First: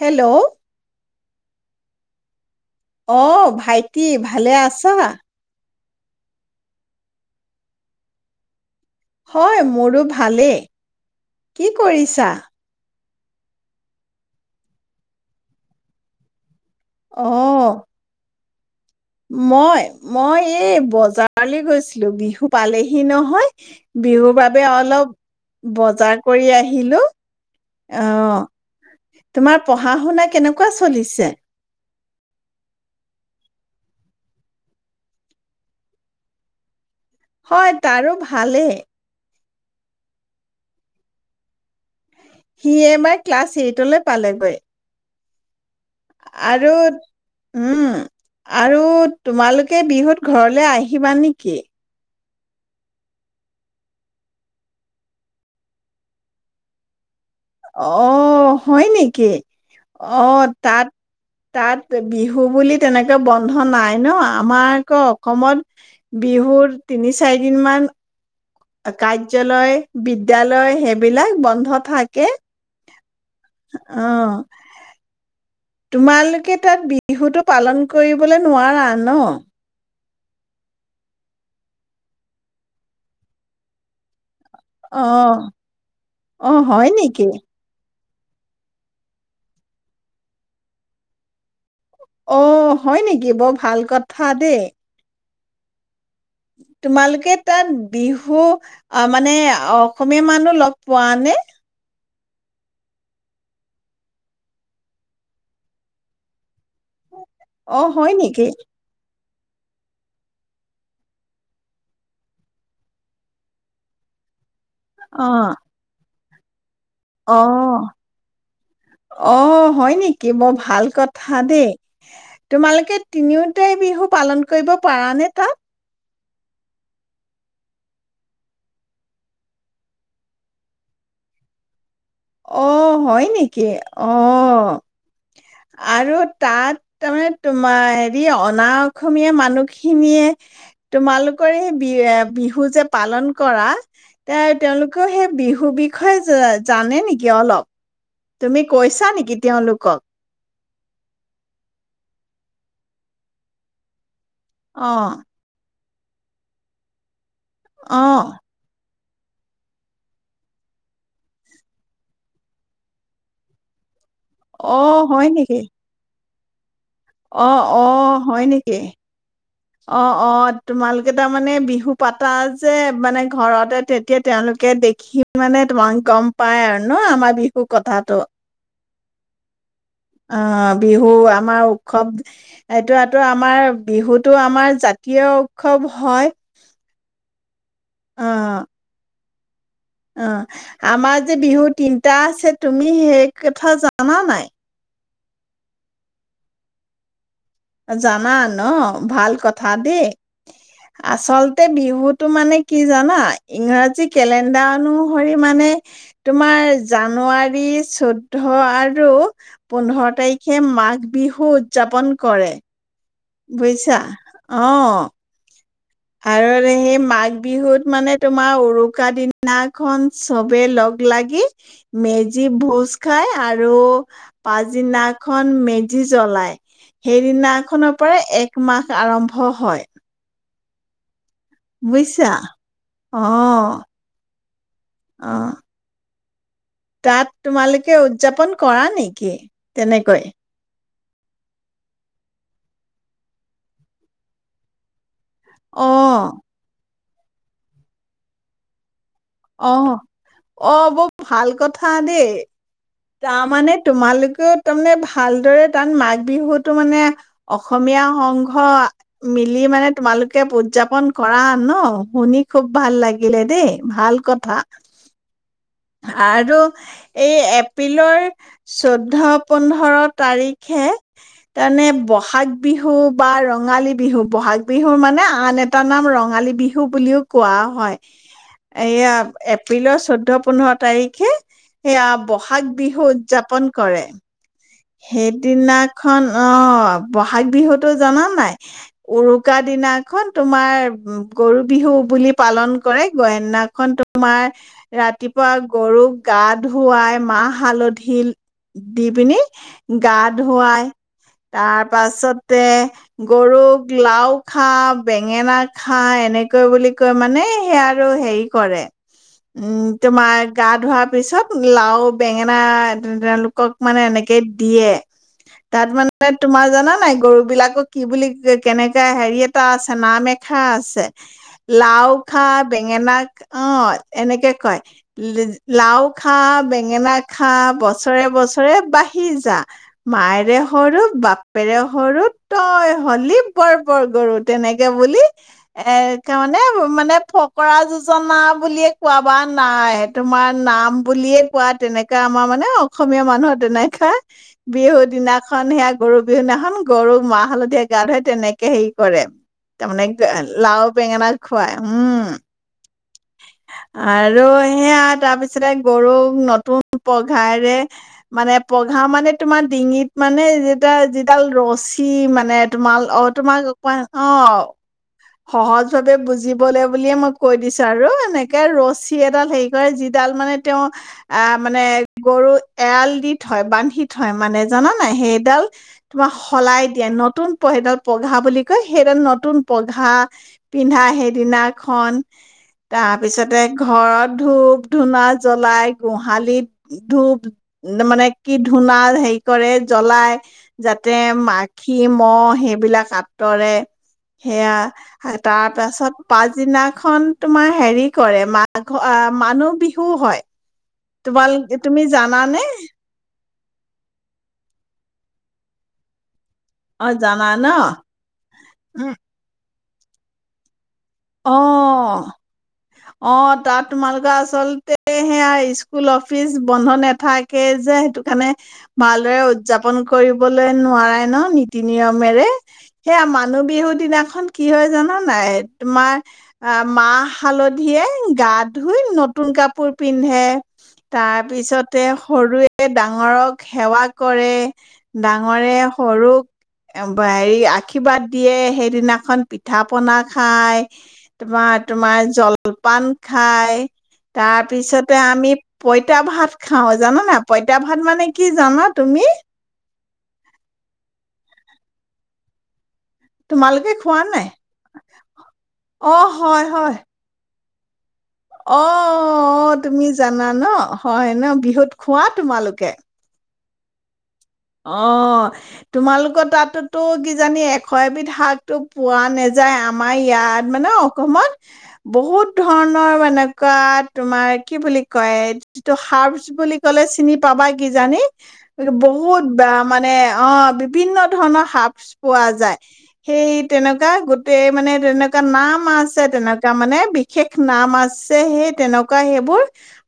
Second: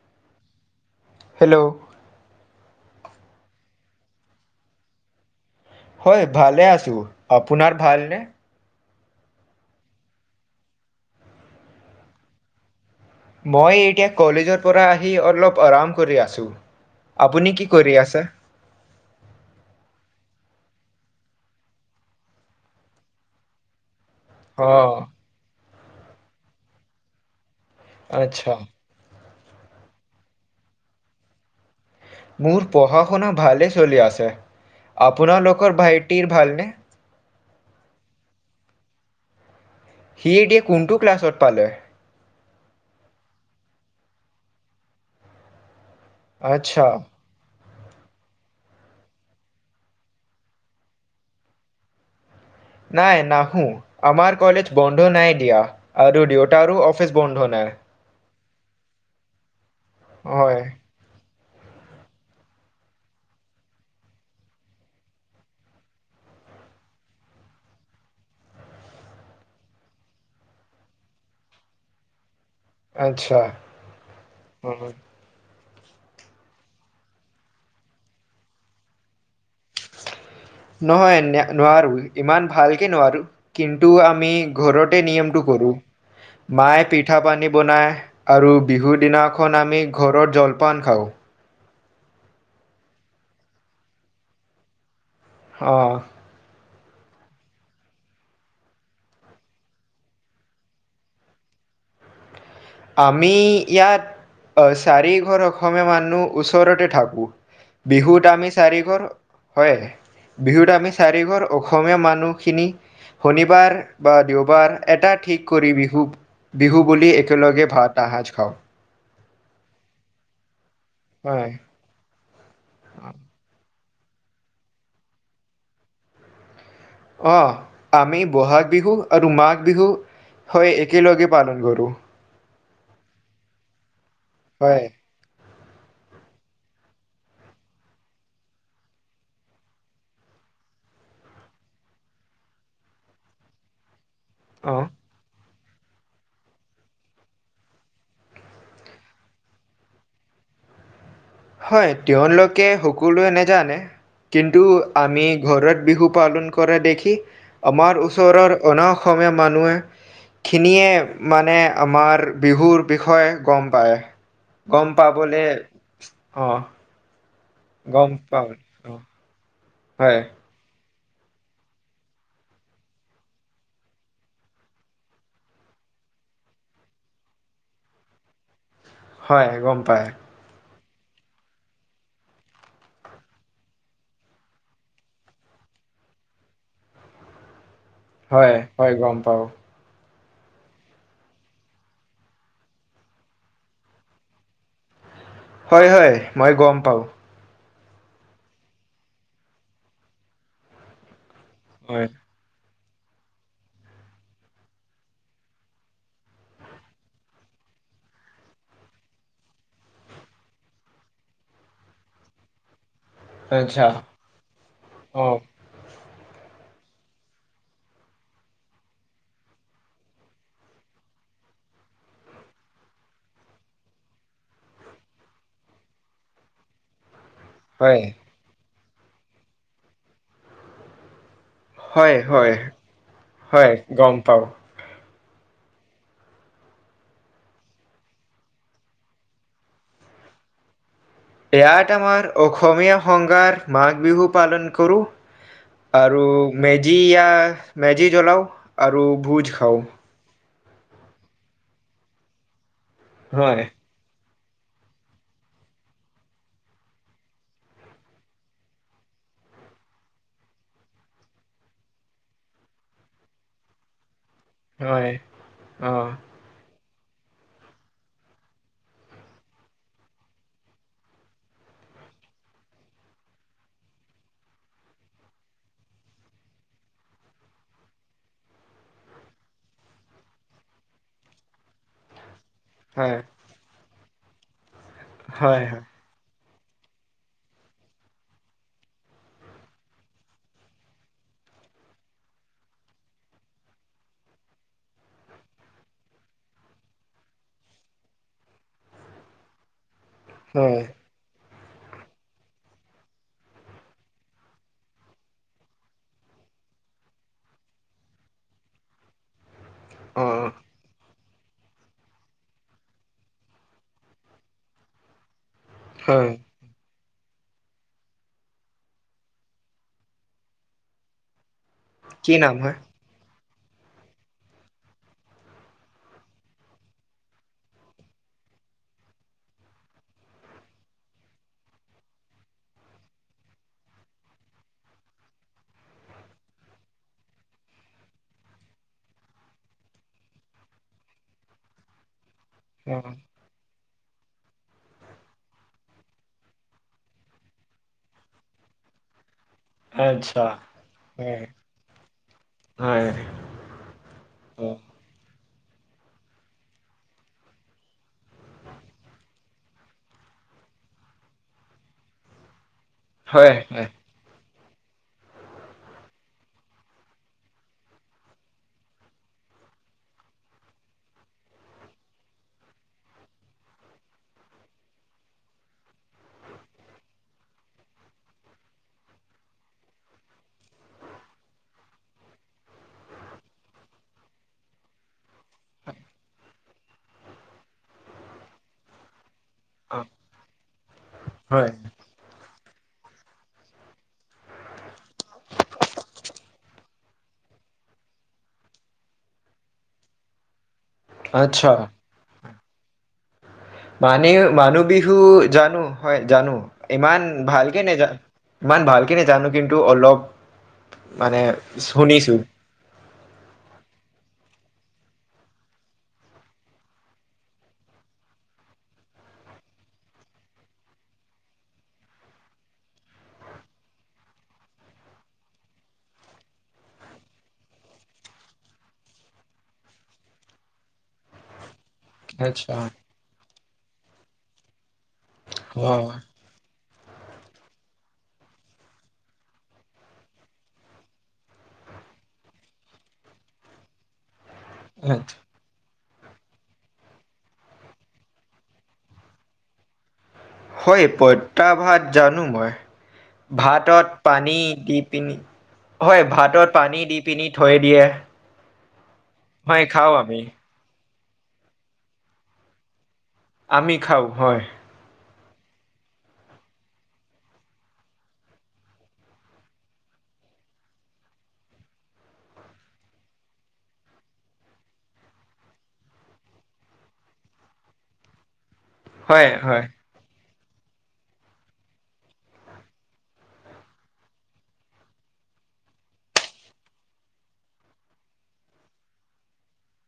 Hello hello অ ভাইটি ভালে আছা হয় ভালে আছো আপোনাৰ ভালনে হয় মোৰো ভালেই কি কৰিছা মই এতিয়া কলেজৰ পৰা আহি অলপ আৰাম কৰি আছোঁ অ আপুনি কি কৰি আছে মই মই এই বজাৰলৈ গৈছিলো বিহু পালেহি নহয় বিহুৰ বাবে অঁ, অলপ বজাৰ কৰি আহিলো অ আচ্ছা তোমাৰ পঢ়া শুনা কেনেকুৱা চলিছে মোৰ পঢ়া শুনা ভালে চলি আছে আপোনালোকৰ ভাইটিৰ ভালনে হয় তাৰো ভালেই সি এতিয়া কোনটো ক্লাছত পালে সি এইবাৰ ক্লাছ এইটলৈ পালেগৈ আৰু আচ্ছা উম আৰু তোমালোকে বিহুত ঘৰলে আহিবা নেকি নাই নাহো আমাৰ কলেজ বন্ধ নাই দিয়া আৰু দেউতাৰো অফিছ অ হয় নেকি অ হয় তাত তাত বিহু বুলি তেনেকৈ বন্ধ নাই ন আমাৰ আকৌ অসমত বিহুৰ তিনি চাৰিদিন মান কাৰ্য্যালয় বিদ্যালয় সেইবিলাক বন্ধ থাকে। আচ্ছা অ', হম হম তোমালোকে তাত বিহুটো পালন কৰিবলৈ নোৱাৰা ন নহয় নে নোৱাৰো ইমান ভালকে নোৱাৰো কিন্তু আমি ঘৰতে অ', নিয়মটো কৰো অ', হয় মায়ে পিঠা নেকি পানী বনায় আৰু বিহু দিনাখন আমি ঘৰত জলপান খাওঁ অ হয় নেকি বৰ ভাল কথা দেই অ তোমালোকে তাত বিহু মানে অ অসমীয়া মানুহ লগ পোৱা নে আমি ইয়াত অ চাৰিঘৰ অসমীয়া মানুহ ওচৰতে থাকোঁ অ', হয় বিহুত নেকি আমি চাৰিঘৰ হয় বিহুত আমি চাৰিঘৰ অসমীয়া মানুহখিনি শনিবাৰ বা দেওবাৰ এটা ঠিক অ', কৰি বিহু বিহু বুলি একেলগে অ', ভাত এহাঁজ খাওঁ অ হয় নেকি বৰ ভাল কথা দেই হয় তোমালোকে তিনিওটাই বিহু পালন কৰিব পাৰা নে তাত অ আমি বহাগ বিহু আৰু মাঘ বিহু হয় একেলগে পালন কৰোঁ অ হয় নেকি অ' হয় আৰু তাত তাৰমানে তোমাৰ হেৰি অনা অসমীয়া মানুহখিনিয়ে তোমালোকৰ এই বি বিহু যে পালন কৰা তে অ' তেওঁলোকেও সেই বিহু হু বিষয়ে জ জানে নেকি কে অলপ তুমি কৈছা নেকি তেওঁলোকক হয় তেওঁলোকে সকলোৱে নেজানে কিন্তু অ' আমি ঘৰত বিহু পালন কৰা দেখি আমাৰ অ' ওচৰৰ অনা অস সমীয়া মানুহ খিনিয়ে মানে আমাৰ বিহুৰ বিষয়ে গম পায় গম অ' পাবলে অঁ অঁ অঁ হয় নেকি অঁ হয়। অঁ তোমালোকে তাৰ মানে বিহু পাতা যে মানে ঘৰতে, তেতিয়া তেওঁলোকে দেখি মানে তোমাক গম পাই আৰু ন', আমাৰ বিহুৰ কথাাতটো। হয় গম পায় অ', বিহু আমাৰ উৎসৱ এইটোতো আমাৰ বিহুতটো আমাৰ জাতীয় উৎসৱ হয়। হয় -হয় গম পাওঁ অঁ', আমাৰ যে বিহু তিনিটা আছে তুমি সেই কথা জানা নাই? হয়-হয় মই গম পাওঁ। জানা ন', ভাল কথা দেই আচল হয় বিহুতটো মানে, কি জানা ইংৰাজী কেলেণ্ডাৰ অনুসৰি মানে তোমাৰ জানুৱাৰী চৈধ্য আৰু পোন্ধৰ তাৰিখে মাঘ বিহু উদযাপন কৰে। আচ্ছা বুজিছা অ', আৰু সেই মাঘ বিহুত মানে তোমাৰ উৰুকা দিনাখন চবে লগ লাগি মেজি ভোজ খাই আৰু পাছদিনাখন মেজি জ্বলাই। সেইদিনাখনৰ হয়। পৰা একমাহ, আৰম্ভ হয়। হয়- বুজিছা? হয়-হয় অ', গম পাঁও। অ', তাত তোমালোকে উদযাপন কৰা নেকি তেনেকৈ? ইয়াত আমাৰ অসমীয়া সংঘাত মাঘ বিহু পালন কৰোঁ। আৰু অ', মেজ, যি ইয়া মেজি জলাও আৰু ভোজ খাওঁ। অ', অ', বৰ ভাল কথা দেই হয় তাৰমানে তোমালোক তাৰমানে ভালদৰে তাত মাঘ বিহুতো মানে অসমীয়া সংঘ মিলি মানে তোমালোকে উদযাপন কৰা ন', শুনি খুব ভাল লাগিলে দেই ভাল কথা। হয় অ আৰু এই এপ, এপ্ৰিলৰ চৈধ্য-পোন্ধৰ তাৰিখে তাৰমানে বহাগ বিহু বা ৰঙালী বিহু ব'হাগ বিহুৰ মানে আন এটা নাম ৰঙালী বিহু বুলিও কোৱা হয়, এইয়া এপ্ৰিলৰ চৈধ্য-পোন্ধৰ তাৰিখে সেয়া ব'হাগ বিহু হয় উদযাপন কৰে। হয় হয় সেইদিনাখন অঁ', ব'হাগ বিহুতো জানা নাই উৰুকা দিনাখন তোমাৰ গৰু বিহু বুলি পালন কৰে। সদিনাখন তোমাৰ ৰাতিপুৱা গৰুক গা ধুৱাই মাহ হালধি দি পিনি [inaudible] গা-ধুৱাই হয় তাৰ পাছতে গৰুক লাও খা, বেঙেনা খা, এনেকৈ বুলি কৈ মানে সেই আৰু হেৰি কৰে। উম', অ তোমাৰ গা-ধোৱাৰ পিছত লাও বেঙেনা তেওঁলোকক মানে এনেকে দিয়ে তাত মানে হয় তোমাৰ জানা নাই গৰু বিলাকক কি বুলি ক কেনেকে হেৰি এটা আছে নাম এখা আছে লাও কি খা নাম হয় বেঙেনা অ এনেকে কয় লাও খা বেঙেনা খা বছৰে বছৰে বাঢ়ি সিজা মায়েৰে সৰু বাপেৰে সৰু তই হলি বৰ বৰ গৰু তেনেকে বুলি এ তানে মানে ফকৰা যোজনা বুলিয়ে কোৱা বা নাই তোমাৰ নাম বুলিয়ে কোৱা তেনেকা আমাৰ মানে অ অসমীয়া মানুহত নাই বিহু দিনাখন সেয়া গৰু বিহু দিনাখন গৰু মাহ হালধিৰে গা ধুৱে তেনেকে হেৰি কৰে তাৰ মানে আচ্ছা লাও বেঙেনা হয় খুৱায় উম হয় আৰু অ সেয়া তাৰপিছতে গৰুক নতুন পঘাৰে মানে পঘা মানে তোমাৰ ডিঙিত মানে যিডাল যিডাল ৰছী মানে তোমাৰ অ হয় তোমাক হয় পোৱা অ সহজ ভাবে বুজিবলে বুলিয়ে মই কৈ দিছো আৰু এনেকে ৰছী এডাল হেৰি কৰে যিডাল মানে তেওঁ আহ মানে গৰু এৰাল দি থয় বান্ধি থয় মানে জান নাই সেইডাল তোমাক সলাই দিয়ে নতুন কৈ সেইডাল পঘা বুলি কয় সেইডাল নতুন পা ঘাঁ পিন্ধা সেইদিনাখন তাৰপিছতে ঘৰত ধূপ ধূনা জ্বলাই গোহালিত ধূপ মানে কি ধুনা হেই কৰে অ জ্বলাই যাতে হয় মাখি মহ সেই বিলাক আঁতৰে সেয়া তাৰ পাছত পাছদিনাখন তোমাৰ হেৰি কৰে মাঘ মানুহ বিহু হয় তোমাল আচ্ছা তুমি জানানে মানে মানুহ বিহু জানো হয় জানো অ ইমান জানা ন ভালকে নেজানো ইমান ভালকে উম, নোজানো কিন্তু টো অলপ মানে অ শুনিছো অ তাত তোমালোকে আচল সেয়া স্কুল অফিচ বন্ধ নাথাকে যে সেইটো কাৰণে ভালদৰে উদযাপন কৰিবলৈ নোৱাৰাই ন নীতি নিয়মেৰে সেয়া মানুহ বিহু দিনাখন কি হয় জান নাই তোমাৰ আহ মাহ হালধিয়ে গা ধুই নতুন কাপোৰ পিন্ধে তাৰপিছত তে আচ্ছা সৰুৱে ডাঙৰক সেৱা কৰে ডাঙৰে হয় সৰুক হেৰি আশীৰ্বাদ দিয়ে সেইদিনাখন পিঠা পনা খাই তোমাৰ তোমাৰ জলপান খাই তাৰপিছতে আমি পইতা ভাত খাওঁ জান নাই? পঁইতা ভাত মানে কি জানা তুমি? হয় পঁইতা ভাত জানো মই। তোমালোকে ভাতত খোৱা নাই পানী দি পিনি হয় ভাতত পানী দি পিনি থৈ দিয়ে অঁ অ অ হয় তুমি খাওঁ আমি জানা ন হয় ন বিহুত খোৱা তোমালোকে আমি খাওঁ হয় অ তোমালোকৰ তাতোতো কিজানি এশ এবিধ শাকতো পোৱা নাযায়, আমাৰ ইয়াত মানে অসমত বহুত ধৰণৰ মানে এনেকুৱা তোমাৰ কি বুলি কয় যিটো হাৰ্বছ বুলি কলে চিনি পাবাই কিজানি এইটো ব হয় বা হয় মানে অ বিভিন্ন ধৰণৰ হাৰ্বছ পোৱা যায়। সেই তেনেকুৱা গোটেই মানে তেনেকুৱা নাম আছে তেনেকুৱা মানে বিশেষ নাম আছে সেই তেনেকুৱা সেইবোৰ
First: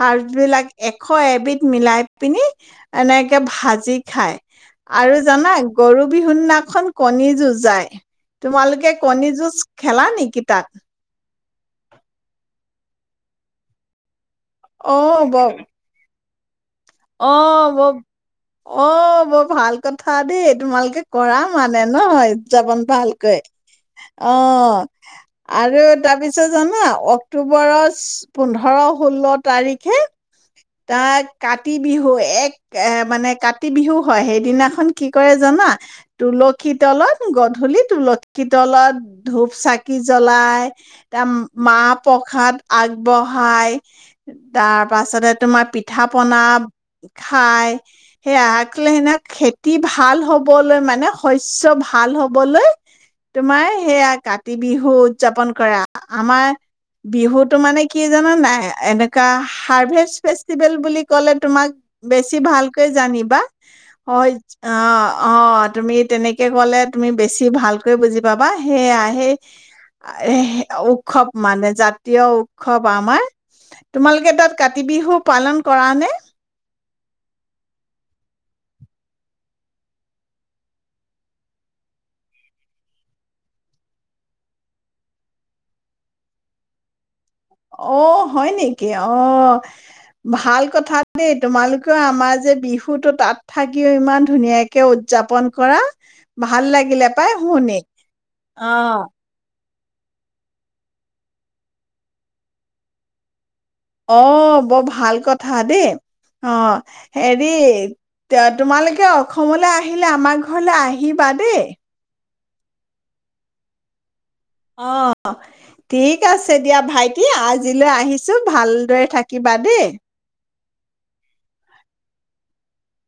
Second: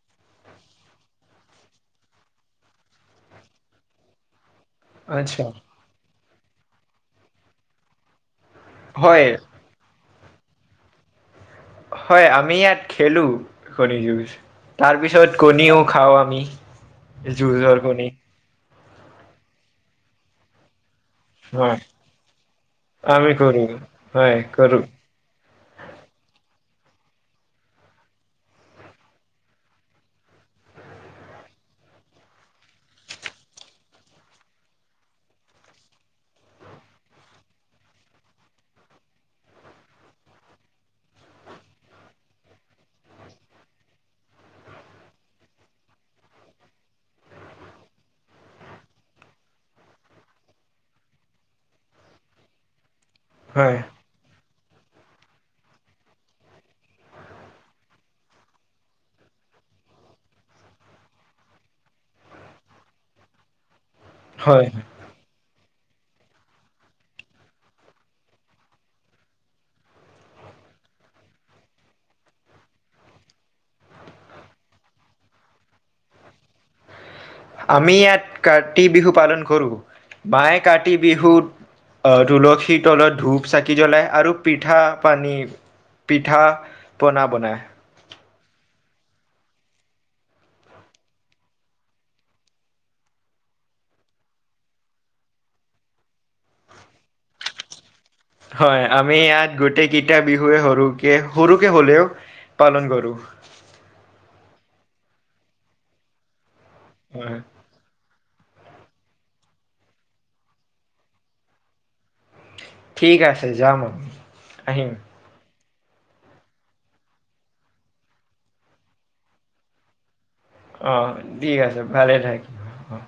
হাৰ্বছ বিলাক এশ এবিধ মিলাই পিনি এনেকে ভাজি খায় আৰু আচ্ছা জানা গৰু বিহুদিনাখন কণী যুঁজায় তোমালোকে হয় কণী যুঁজ খেলা নি? কি তাত হয় আমি ইয়াত খেলো কণী যুঁজ। তাৰ পিছত অ' ব কণীও খাওঁ আমি এই অ' ব যুজৰ কনি অ বৰ ভাল কথা দেই তোমালোকে কৰা হয় মানে ন উদযাপন আমি ভালকৈ। কৰো অ, হয় কৰো আৰু তাৰপিছত জানা অক্টোবৰৰ চ্ পোন্ধৰ ষোল্ল তাৰিখে তাক কা তি বিহু এক এ মানে কাতি বিহু হয় সেইদিনাখন কি কৰে জানা তুলসী তলত গধূলি তুলসী তলত ধূপ চাকি জ্বলাই, তাৰ মাহ প্ৰসাদ আগবঢ়াই, তাৰ পাছতে তোমাৰ পিঠা পনা খাই, সেয়া আখলে সেইদিনাখন খেতি ভাল হবলৈ মানে শস্য ভাল হবলৈ তোমাৰ হয় সেয়া কাত তি বিহু উদযাপন কৰা আমাৰ বিহুতো মানে কি জানা নাই এনেকুৱা হাৰ্ভেষ্ট ফেষ্টিভেল বুলি ক'লে তোমাক বেছি ভালকৈ জানিবা হয় অ অ তুমি তেনেকে কলে তুমি বেছি ভালকৈ বুজি পাবা সেয়া সেই সে উৎসৱ মানে জাতীয় উৎসৱ আমাৰ। তোমালোকে তাত কাতি বিহু পালন কৰা নে? আমি ইয়াত কাতি বিহু পালন কৰো। মায়ে কাতি বিহুত আহ তুলসীৰ তলত ধূপ চাকি জ্বলায় আৰু পিঠা পানী পিঠা পনা বনায় অ হয় নেকি? অ ভাল কথা দেই তোমালোকেও আমাৰ যে বিহুতো তাত থাকিও ইমান ধুনীয়াকে উদযাপন কৰা। ভাল লাগিলে পাই শুনি হয় আমি ইয়াত গোটেই কেইটা বিহুৱে সৰুকে সৰুকে হ'লেও পালন কৰোঁ অ বৰ ভাল কথা দেই অ হয় হেৰি তোমালোকে অসমলৈ আহিলে আমাৰ ঘৰলৈ আহিবা দেই ঠিক আছে যাম আমি আহিম অ ঠিক আছে দিয়া ভাইটি আজিলৈ আহিছোঁ ভালদৰে থাকিবা দেই আহ ঠিক আছে ভালে থাকিম আহ